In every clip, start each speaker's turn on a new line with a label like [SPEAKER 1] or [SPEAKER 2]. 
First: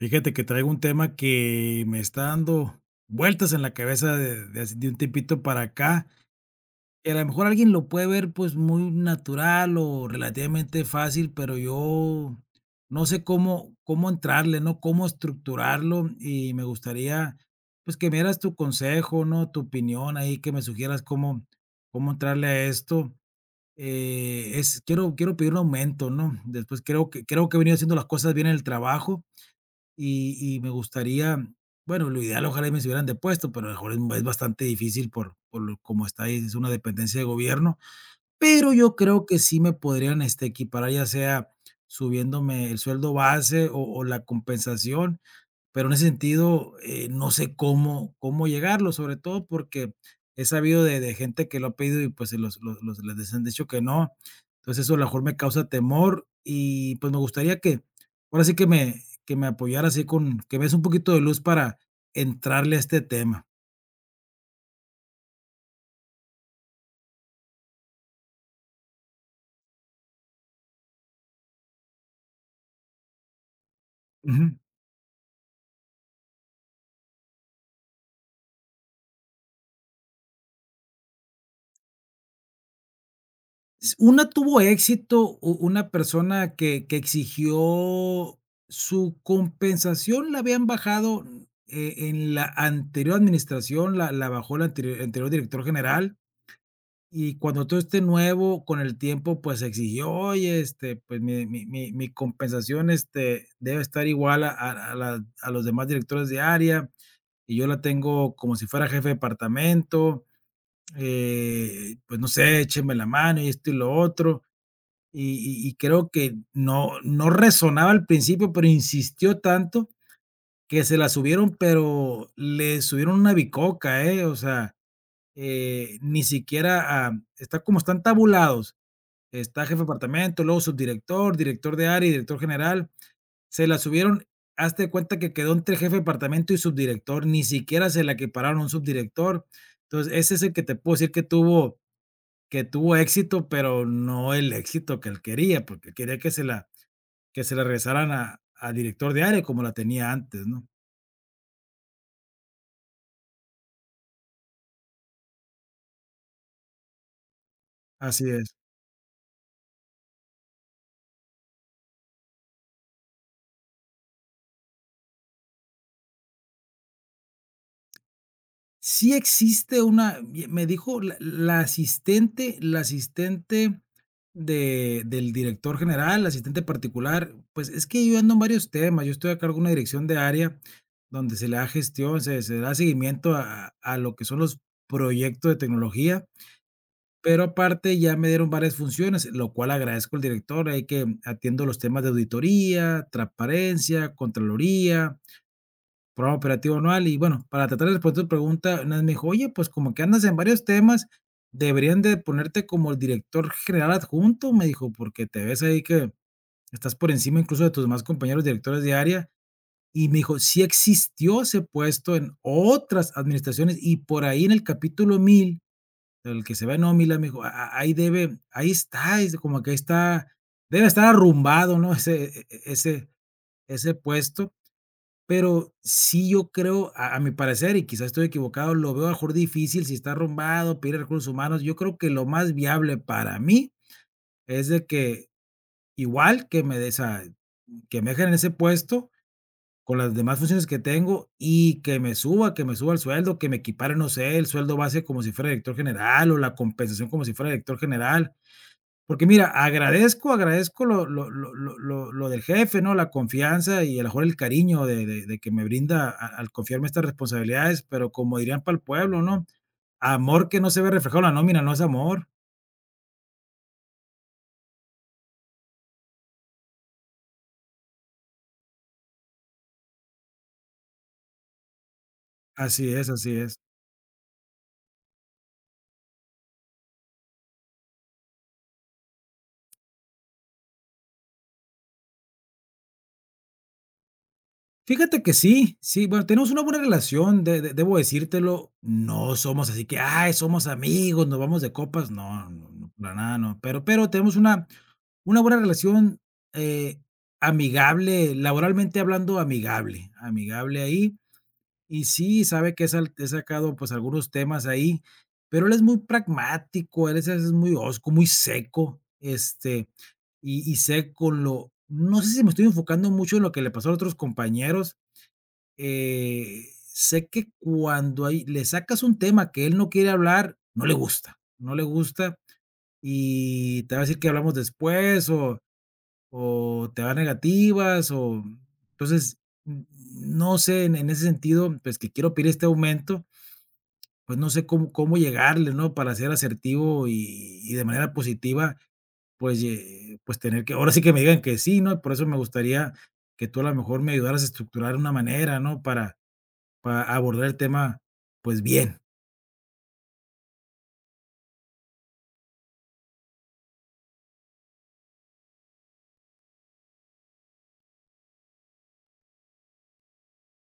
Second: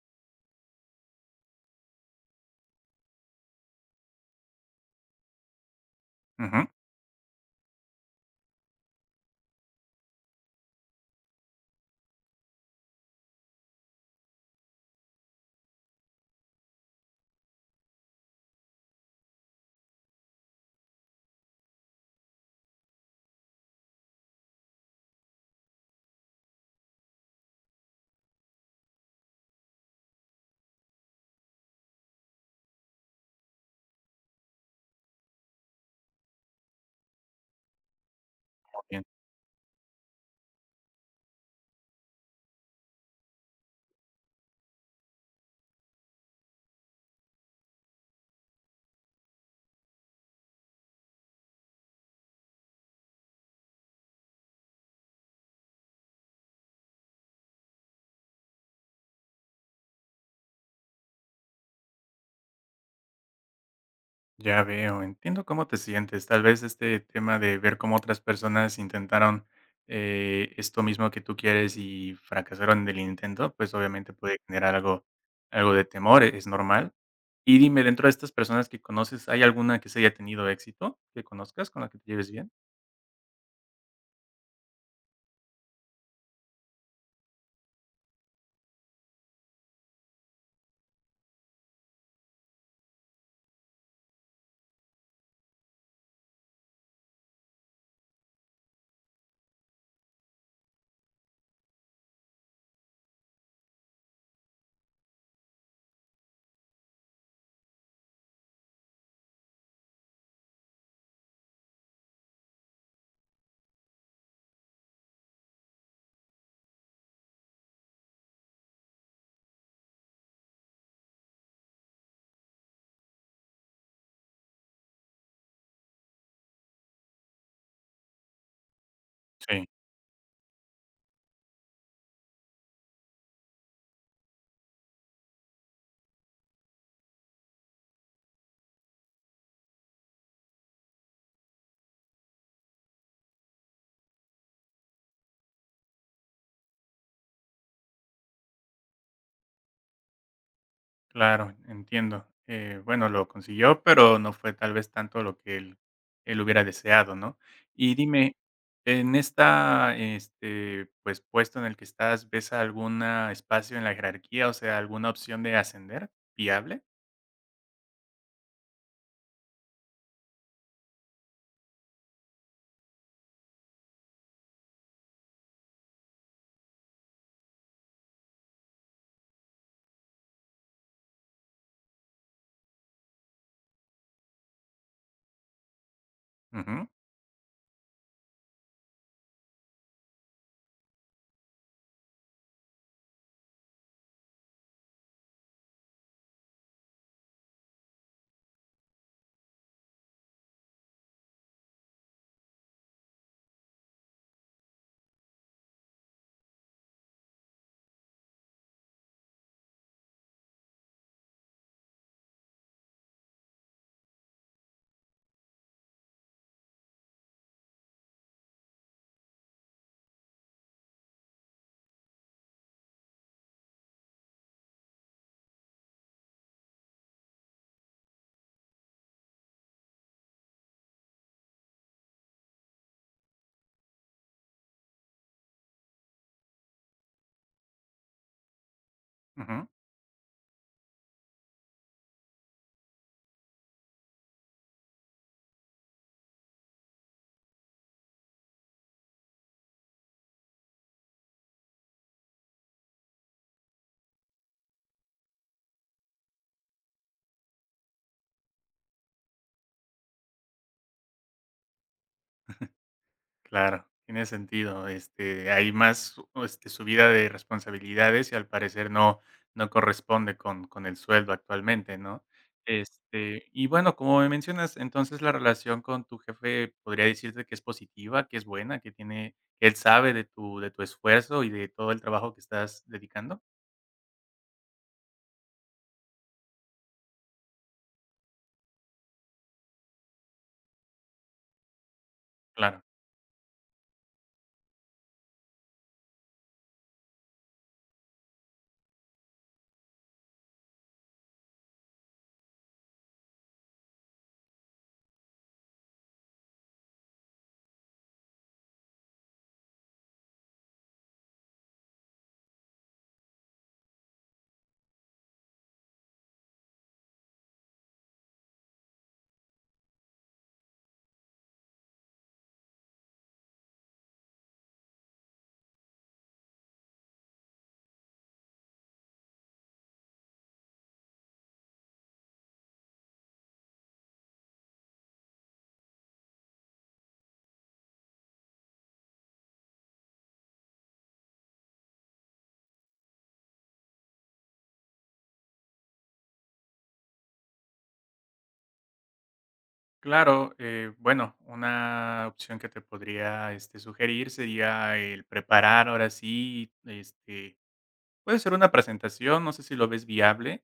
[SPEAKER 1] Fíjate que traigo un tema que me está dando vueltas en la cabeza de un tiempito para acá.
[SPEAKER 2] Ujú,
[SPEAKER 1] Y a lo mejor alguien lo puede ver pues muy natural o relativamente fácil, pero yo no sé cómo entrarle, ¿no? Cómo estructurarlo y me gustaría pues que me dieras tu consejo, ¿no? Tu opinión ahí, que me sugieras cómo entrarle a esto. Quiero pedir un aumento, ¿no? Después creo que he venido haciendo las cosas bien en el trabajo y me gustaría, bueno, lo ideal, ojalá y me hubieran depuesto pero a lo mejor es bastante difícil por lo como está ahí, es una dependencia de gobierno. Pero yo
[SPEAKER 2] bien,
[SPEAKER 1] creo que sí me podrían, este, equiparar, ya sea subiéndome el sueldo base o la compensación, pero en ese sentido, no sé cómo llegarlo, sobre todo porque he sabido de gente que lo ha pedido y, pues, se los les han dicho que no. Entonces, eso a lo mejor me causa temor y, pues, me gustaría que, ahora sí que me apoyara así con que me des un poquito de luz para entrarle a este tema.
[SPEAKER 2] ya veo, entiendo cómo te sientes. Tal vez este tema de ver cómo otras personas intentaron esto mismo que tú quieres y fracasaron en el intento, pues obviamente puede
[SPEAKER 1] Ujú.
[SPEAKER 2] generar algo, algo de temor, es normal. Y dime, dentro de estas personas que conoces, ¿hay alguna que se haya tenido éxito que conozcas con la que te lleves bien?
[SPEAKER 1] S Una tuvo éxito, u una persona que exigió su compensación, la habían bajado, en la anterior administración, la bajó el anterior director general, y cuando todo este nuevo, con el tiempo, pues, exigió: "Oye, este, pues, mi compensación, este, debe estar igual a los demás directores de área, y yo la tengo como si fuera jefe de departamento, pues, no sé, échenme la mano", y esto y lo otro. Y creo que no resonaba al principio, pero insistió tanto que se la subieron, pero le subieron una bicoca, ¿eh? O sea, ni siquiera, está como están tabulados, está
[SPEAKER 2] Sí.
[SPEAKER 1] jefe de departamento, luego subdirector, director de área y director general, se la subieron, hazte de cuenta que quedó entre jefe de departamento y subdirector, ni siquiera se la equipararon a un subdirector. Entonces, ese es el que te puedo decir que tuvo éxito, pero no el éxito que él quería, porque él quería que se la regresaran a al director de área como la tenía antes, ¿no?
[SPEAKER 2] Claro, entiendo. Bueno, lo consiguió, pero no fue tal vez tanto lo que él hubiera deseado, ¿no? Y
[SPEAKER 1] Así
[SPEAKER 2] dime,
[SPEAKER 1] es.
[SPEAKER 2] en esta, este, pues, puesto en el que estás, ¿ves algún espacio en la jerarquía, o sea, alguna opción de ascender viable?
[SPEAKER 1] Sí existe una y me dijo la asistente de del director general, la asistente particular, pues, es que yo ando en varios temas, yo estoy a cargo de una dirección de área donde se le da gestión, se da seguimiento a lo que son los proyectos de tecnología.
[SPEAKER 2] Ujú,
[SPEAKER 1] Pero aparte ya me dieron varias funciones, lo cual agradezco al director, ahí que atiendo los temas de auditoría, transparencia, contraloría, programa operativo anual y bueno, para tratar de responder tu pregunta, una vez me dijo, oye, pues como que andas en varios temas, deberían de ponerte como el director general adjunto, me dijo, porque te ves ahí que estás por encima incluso de tus demás compañeros directores de área. Y me dijo, sí existió ese puesto en otras administraciones y por ahí en el capítulo 1000 el que se va en Ómnila me dijo: Ahí debe ahí está", dice, como que ahí está, debe estar arrumbado, ¿no? Ese e e ese ese puesto, pero sí yo creo, a mi parecer, y quizás estoy equivocado, lo veo a lo mejor difícil si está arrumbado, pedir recursos humanos. Yo creo que lo más viable para mí es de que igual que me dejen en ese puesto
[SPEAKER 2] ujú.
[SPEAKER 1] con las demás funciones que tengo y que me suba el sueldo, que me equipare, no sé, el sueldo base como si fuera director general o la compensación como si fuera director general. Porque mira, agradezco lo del jefe, ¿no? La confianza y a lo mejor el cariño de que me brinda a al confiarme estas responsabilidades, pero como dirían para el pueblo, ¿no? Amor que no se ve reflejado en la nómina no es amor.
[SPEAKER 2] Claro, tiene sentido. Este, hay más, o este, subida de responsabilidades y al parecer no, no corresponde con el sueldo actualmente, ¿no?
[SPEAKER 1] Así es, así
[SPEAKER 2] Este,
[SPEAKER 1] es.
[SPEAKER 2] y bueno, como me mencionas, entonces la relación con tu jefe podría decirte que es positiva, que es buena, que tiene, que él sabe de tu esfuerzo y de todo el trabajo que estás dedicando.
[SPEAKER 1] Fíjate que sí, sí, bueno, tenemos una buena relación, de debo decírtelo, no somos así que, ay, somos amigos, nos vamos de copas, no, no,
[SPEAKER 2] Claro.
[SPEAKER 1] no, para nada, no, pero tenemos una buena relación, eh, amigable, laboralmente hablando, amigable, amigable ahí, y sí, sabe que he sacado, pues, algunos temas ahí, pero él es muy pragmático, él es muy hosco, muy seco, este, y sé con lo no sé si me estoy enfocando mucho en lo que le pasó a otros compañeros, sé que cuando ahí le sacas un tema que él no quiere hablar, no le gusta, no le gusta y te va a decir que hablamos después o te va a negativas o entonces n- no sé en ese sentido, pues que quiero pedir este aumento, pues no sé cómo llegarle, ¿no? Para ser asertivo y de manera positiva, pues tener que, ahora sí que me digan que sí, ¿no? Por eso me gustaría que tú a lo mejor me ayudaras a estructurar una manera, ¿no? Para abordar el tema, pues bien.
[SPEAKER 2] Claro, bueno, una opción que te podría este, sugerir sería el preparar ahora sí, este, puede ser una presentación, no sé si lo ves viable,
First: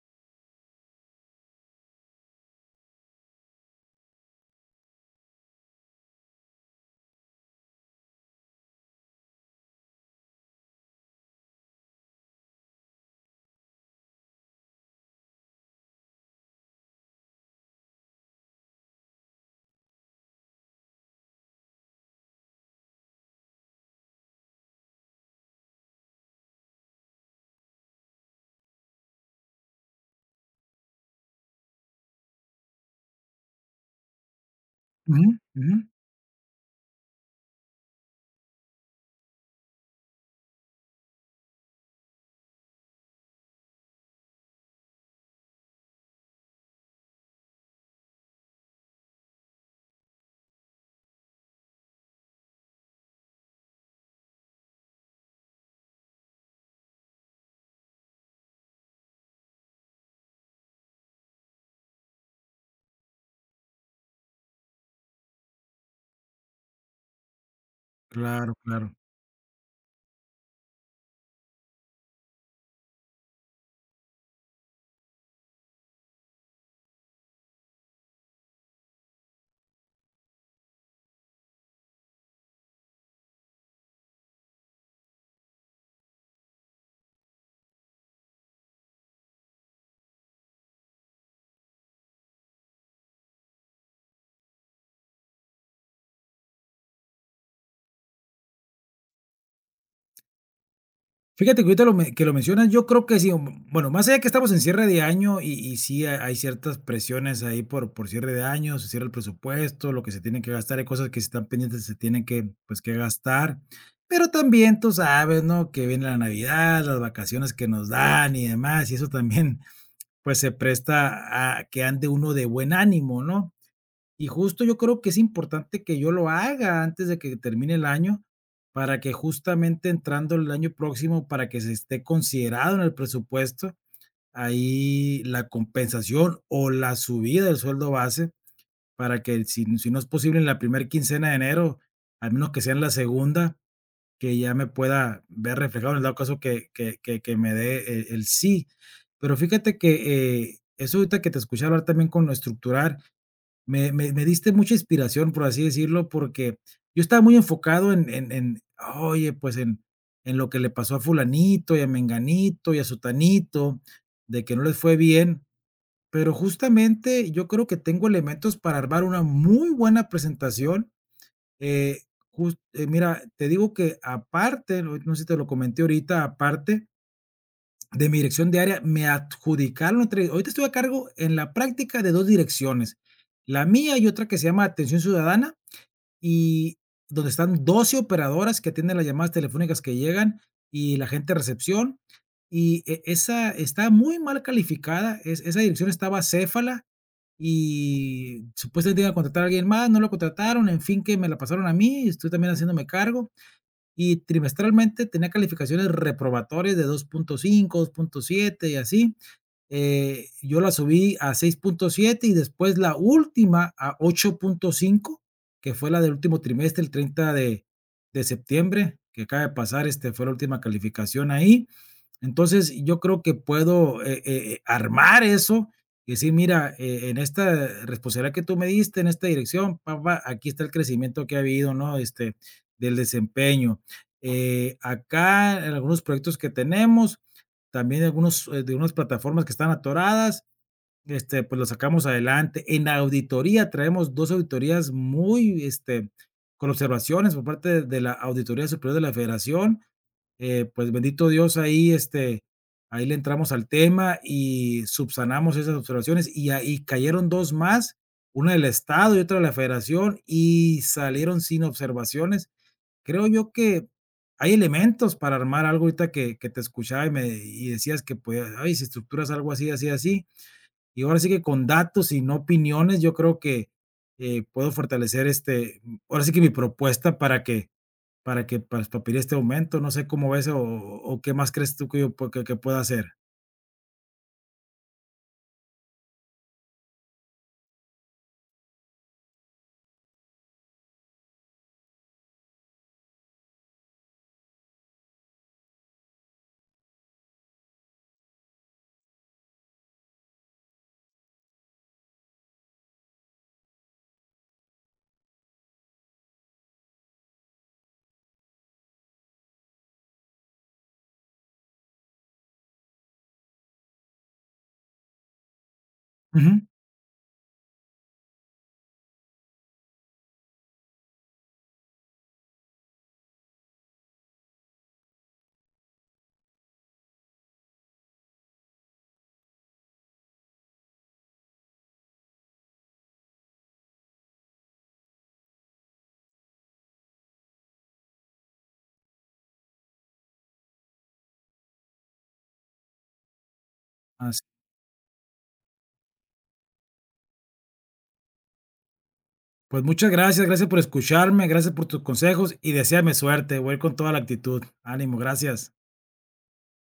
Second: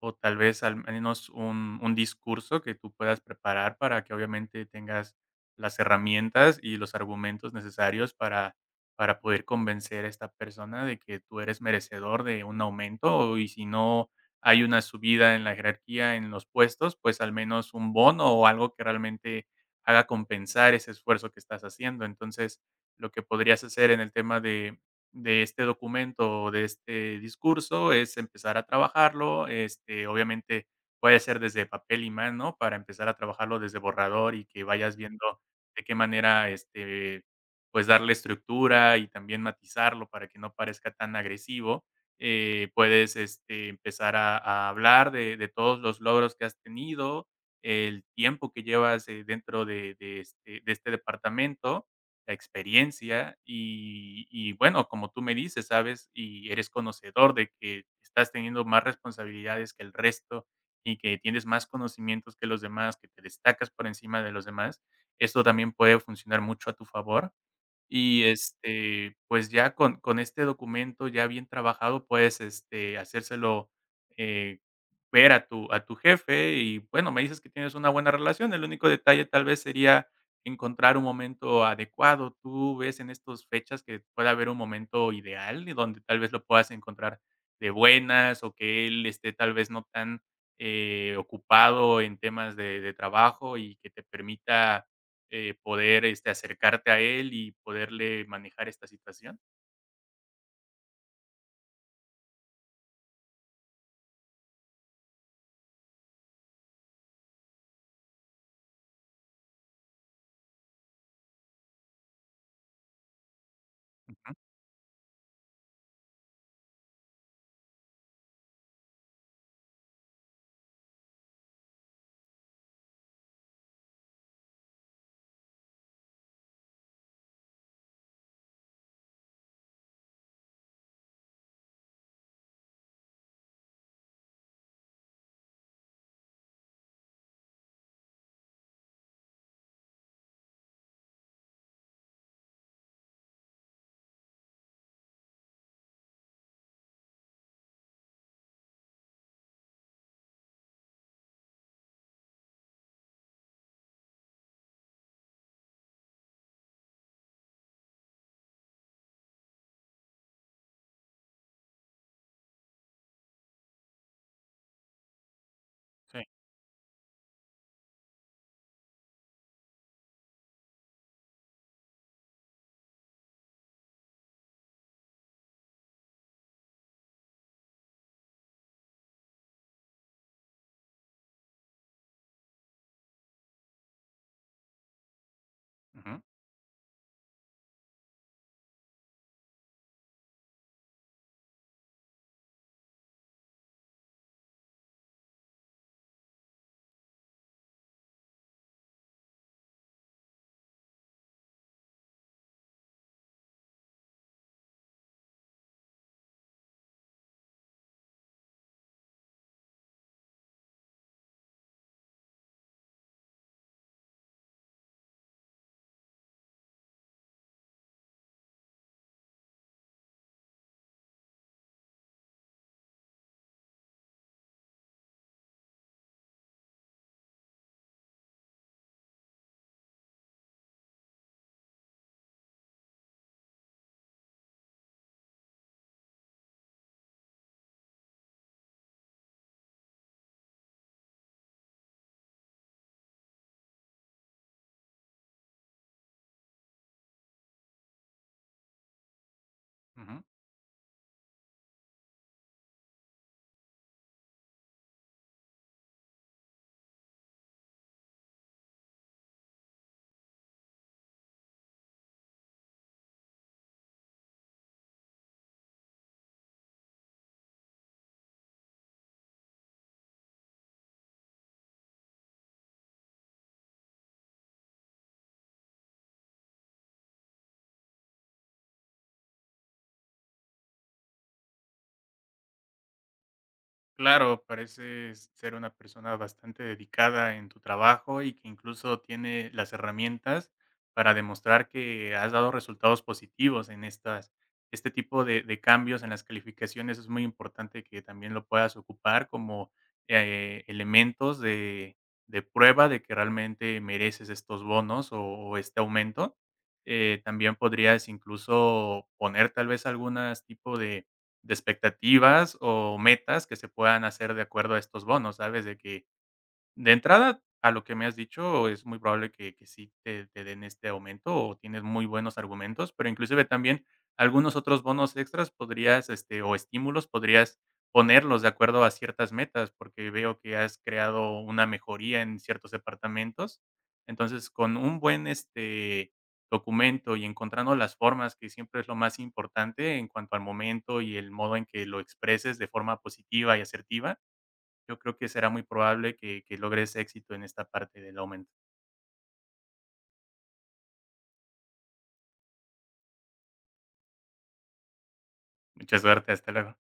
[SPEAKER 2] o tal vez al menos un discurso que tú puedas preparar para que obviamente tengas las herramientas y los argumentos necesarios para poder convencer a esta persona de que tú eres merecedor de un aumento y si no hay una subida en la jerarquía, en los puestos, pues al menos un bono o algo que realmente haga compensar ese esfuerzo que estás haciendo. Entonces, lo que podrías hacer en el tema de este documento o de este discurso es empezar a trabajarlo, este, obviamente puede ser desde papel y mano para empezar a trabajarlo desde borrador y que vayas
[SPEAKER 1] Ujú,
[SPEAKER 2] viendo
[SPEAKER 1] ujú.
[SPEAKER 2] de qué manera, este, pues darle estructura y también matizarlo para que no parezca tan agresivo. Puedes este, empezar a hablar de todos los logros que has tenido, el tiempo que llevas dentro de este departamento, la experiencia y bueno, como tú me dices, ¿sabes? Y eres conocedor de que estás teniendo más responsabilidades que el resto y que tienes más conocimientos que los demás, que te destacas por encima de los demás, esto también puede funcionar mucho a tu favor. Y,
[SPEAKER 1] Claro, claro.
[SPEAKER 2] este, pues, ya con este documento ya bien trabajado, puedes, este, hacérselo, eh, ver a tu jefe y, bueno, me dices que tienes una buena relación. El único detalle tal vez sería encontrar un momento adecuado. ¿Tú ves en estas fechas que pueda haber un momento ideal y donde tal vez lo puedas encontrar de buenas o que él esté tal vez no tan, ocupado en temas de trabajo y que te permita poder, este, acercarte a él y poderle manejar esta situación?
[SPEAKER 1] Fíjate que ahorita lo me que lo mencionas, yo creo que sí, bueno, más allá que estamos en cierre de año y sí ha hay ciertas presiones ahí por cierre de año, se cierra el presupuesto, lo que se tiene que gastar, hay cosas que si están pendientes se tienen que, pues, que gastar, pero
[SPEAKER 2] Ujú,
[SPEAKER 1] también tú sabes, ¿no?, que viene la Navidad, las vacaciones que nos dan y demás, y eso también, pues, se presta a que ande uno de buen ánimo, ¿no? Y justo yo creo que es importante que yo lo haga antes de que termine el año, para que justamente entrando el año próximo, para que se esté considerado en el presupuesto, ahí la compensación o la subida del sueldo base, para que si, si no es posible en la primera quincena de enero, al menos que sea en la segunda, que ya me pueda ver reflejado en el dado caso que me dé el sí. Pero fíjate que eso ahorita que te escuché hablar también con lo estructurar, me diste mucha inspiración, por así decirlo, porque yo estaba muy enfocado oye, pues en lo que le pasó a fulanito y a menganito y a sutanito, de que no les fue bien,
[SPEAKER 2] sí,
[SPEAKER 1] pero justamente yo creo que tengo elementos para armar una muy buena presentación. eh, mira, te digo que aparte, no sé si te lo comenté ahorita, aparte, de mi dirección de área me adjudicaron entre ahorita estoy a cargo en la práctica de 2 direcciones, la mía y otra que se llama Atención Ciudadana,
[SPEAKER 2] ujú,
[SPEAKER 1] y donde están 12 operadoras que atienden las llamadas telefónicas que llegan y la gente de recepción, y esa está muy mal calificada, es esa dirección estaba acéfala y supuestamente iban a contratar a alguien más, no lo contrataron, en fin, que me la pasaron a mí, estoy también haciéndome cargo y trimestralmente tenía calificaciones reprobatorias de 2.5, 2.7 y así. Yo la subí a 6.7 y después la última a 8.5, que fue la del último trimestre, el 30 de septiembre, que acaba de pasar, este, fue la última calificación ahí. Entonces, yo creo que puedo, armar eso y decir: "Mira, en esta responsabilidad que tú me diste, en esta dirección, pa, aquí está el crecimiento que ha habido, ¿no? Este, del desempeño". Acá, en algunos proyectos que tenemos, también algunos, de unas plataformas que están atoradas, este, pues lo sacamos adelante. En la auditoría traemos 2 auditorías muy, este, con observaciones por parte de la Auditoría Superior de la Federación.
[SPEAKER 2] ujú.
[SPEAKER 1] Pues bendito Dios, ahí, este, ahí le entramos al tema y subsanamos esas observaciones y ahí cayeron 2 más, una del Estado y otra de la Federación y salieron sin observaciones. Creo yo que hay elementos para armar algo ahorita que te escuchaba y decías que, pues, ay, si estructuras algo así, así, así, y ahora sí que con datos y no opiniones, yo creo que, puedo fortalecer, este, ahora sí que mi propuesta para que para que para pedir este aumento, no sé cómo ves o qué más crees tú que yo pue que pueda hacer.
[SPEAKER 2] Claro, pareces ser una persona bastante dedicada en tu trabajo y que incluso tiene las herramientas para demostrar que has dado resultados positivos en estas, este tipo de cambios en las calificaciones. Es muy importante que también lo puedas ocupar como elementos de prueba de que realmente mereces estos bonos o este aumento. También podrías incluso poner tal vez algunas tipo de expectativas o metas que se puedan hacer de acuerdo a estos bonos, ¿sabes? De que
[SPEAKER 1] Ujú,
[SPEAKER 2] de entrada, a lo que me has dicho, es muy probable que sí te den este aumento, o tienes muy buenos argumentos, pero inclusive también algunos otros bonos extras podrías, este, o estímulos, podrías ponerlos de acuerdo a ciertas metas, porque veo que has creado una mejoría en ciertos departamentos. Entonces, con un buen, este, documento y encontrando las formas, que siempre es lo más importante en cuanto al momento y el modo en que lo expreses de forma positiva y asertiva,
[SPEAKER 1] así.
[SPEAKER 2] yo creo que será muy probable que logres éxito en esta parte del aumento.
[SPEAKER 1] Pues muchas gracias, gracias por escucharme, gracias por tus consejos y deséame suerte, voy a ir con toda la actitud. Ánimo, gracias.
[SPEAKER 2] Mucha suerte, hasta luego.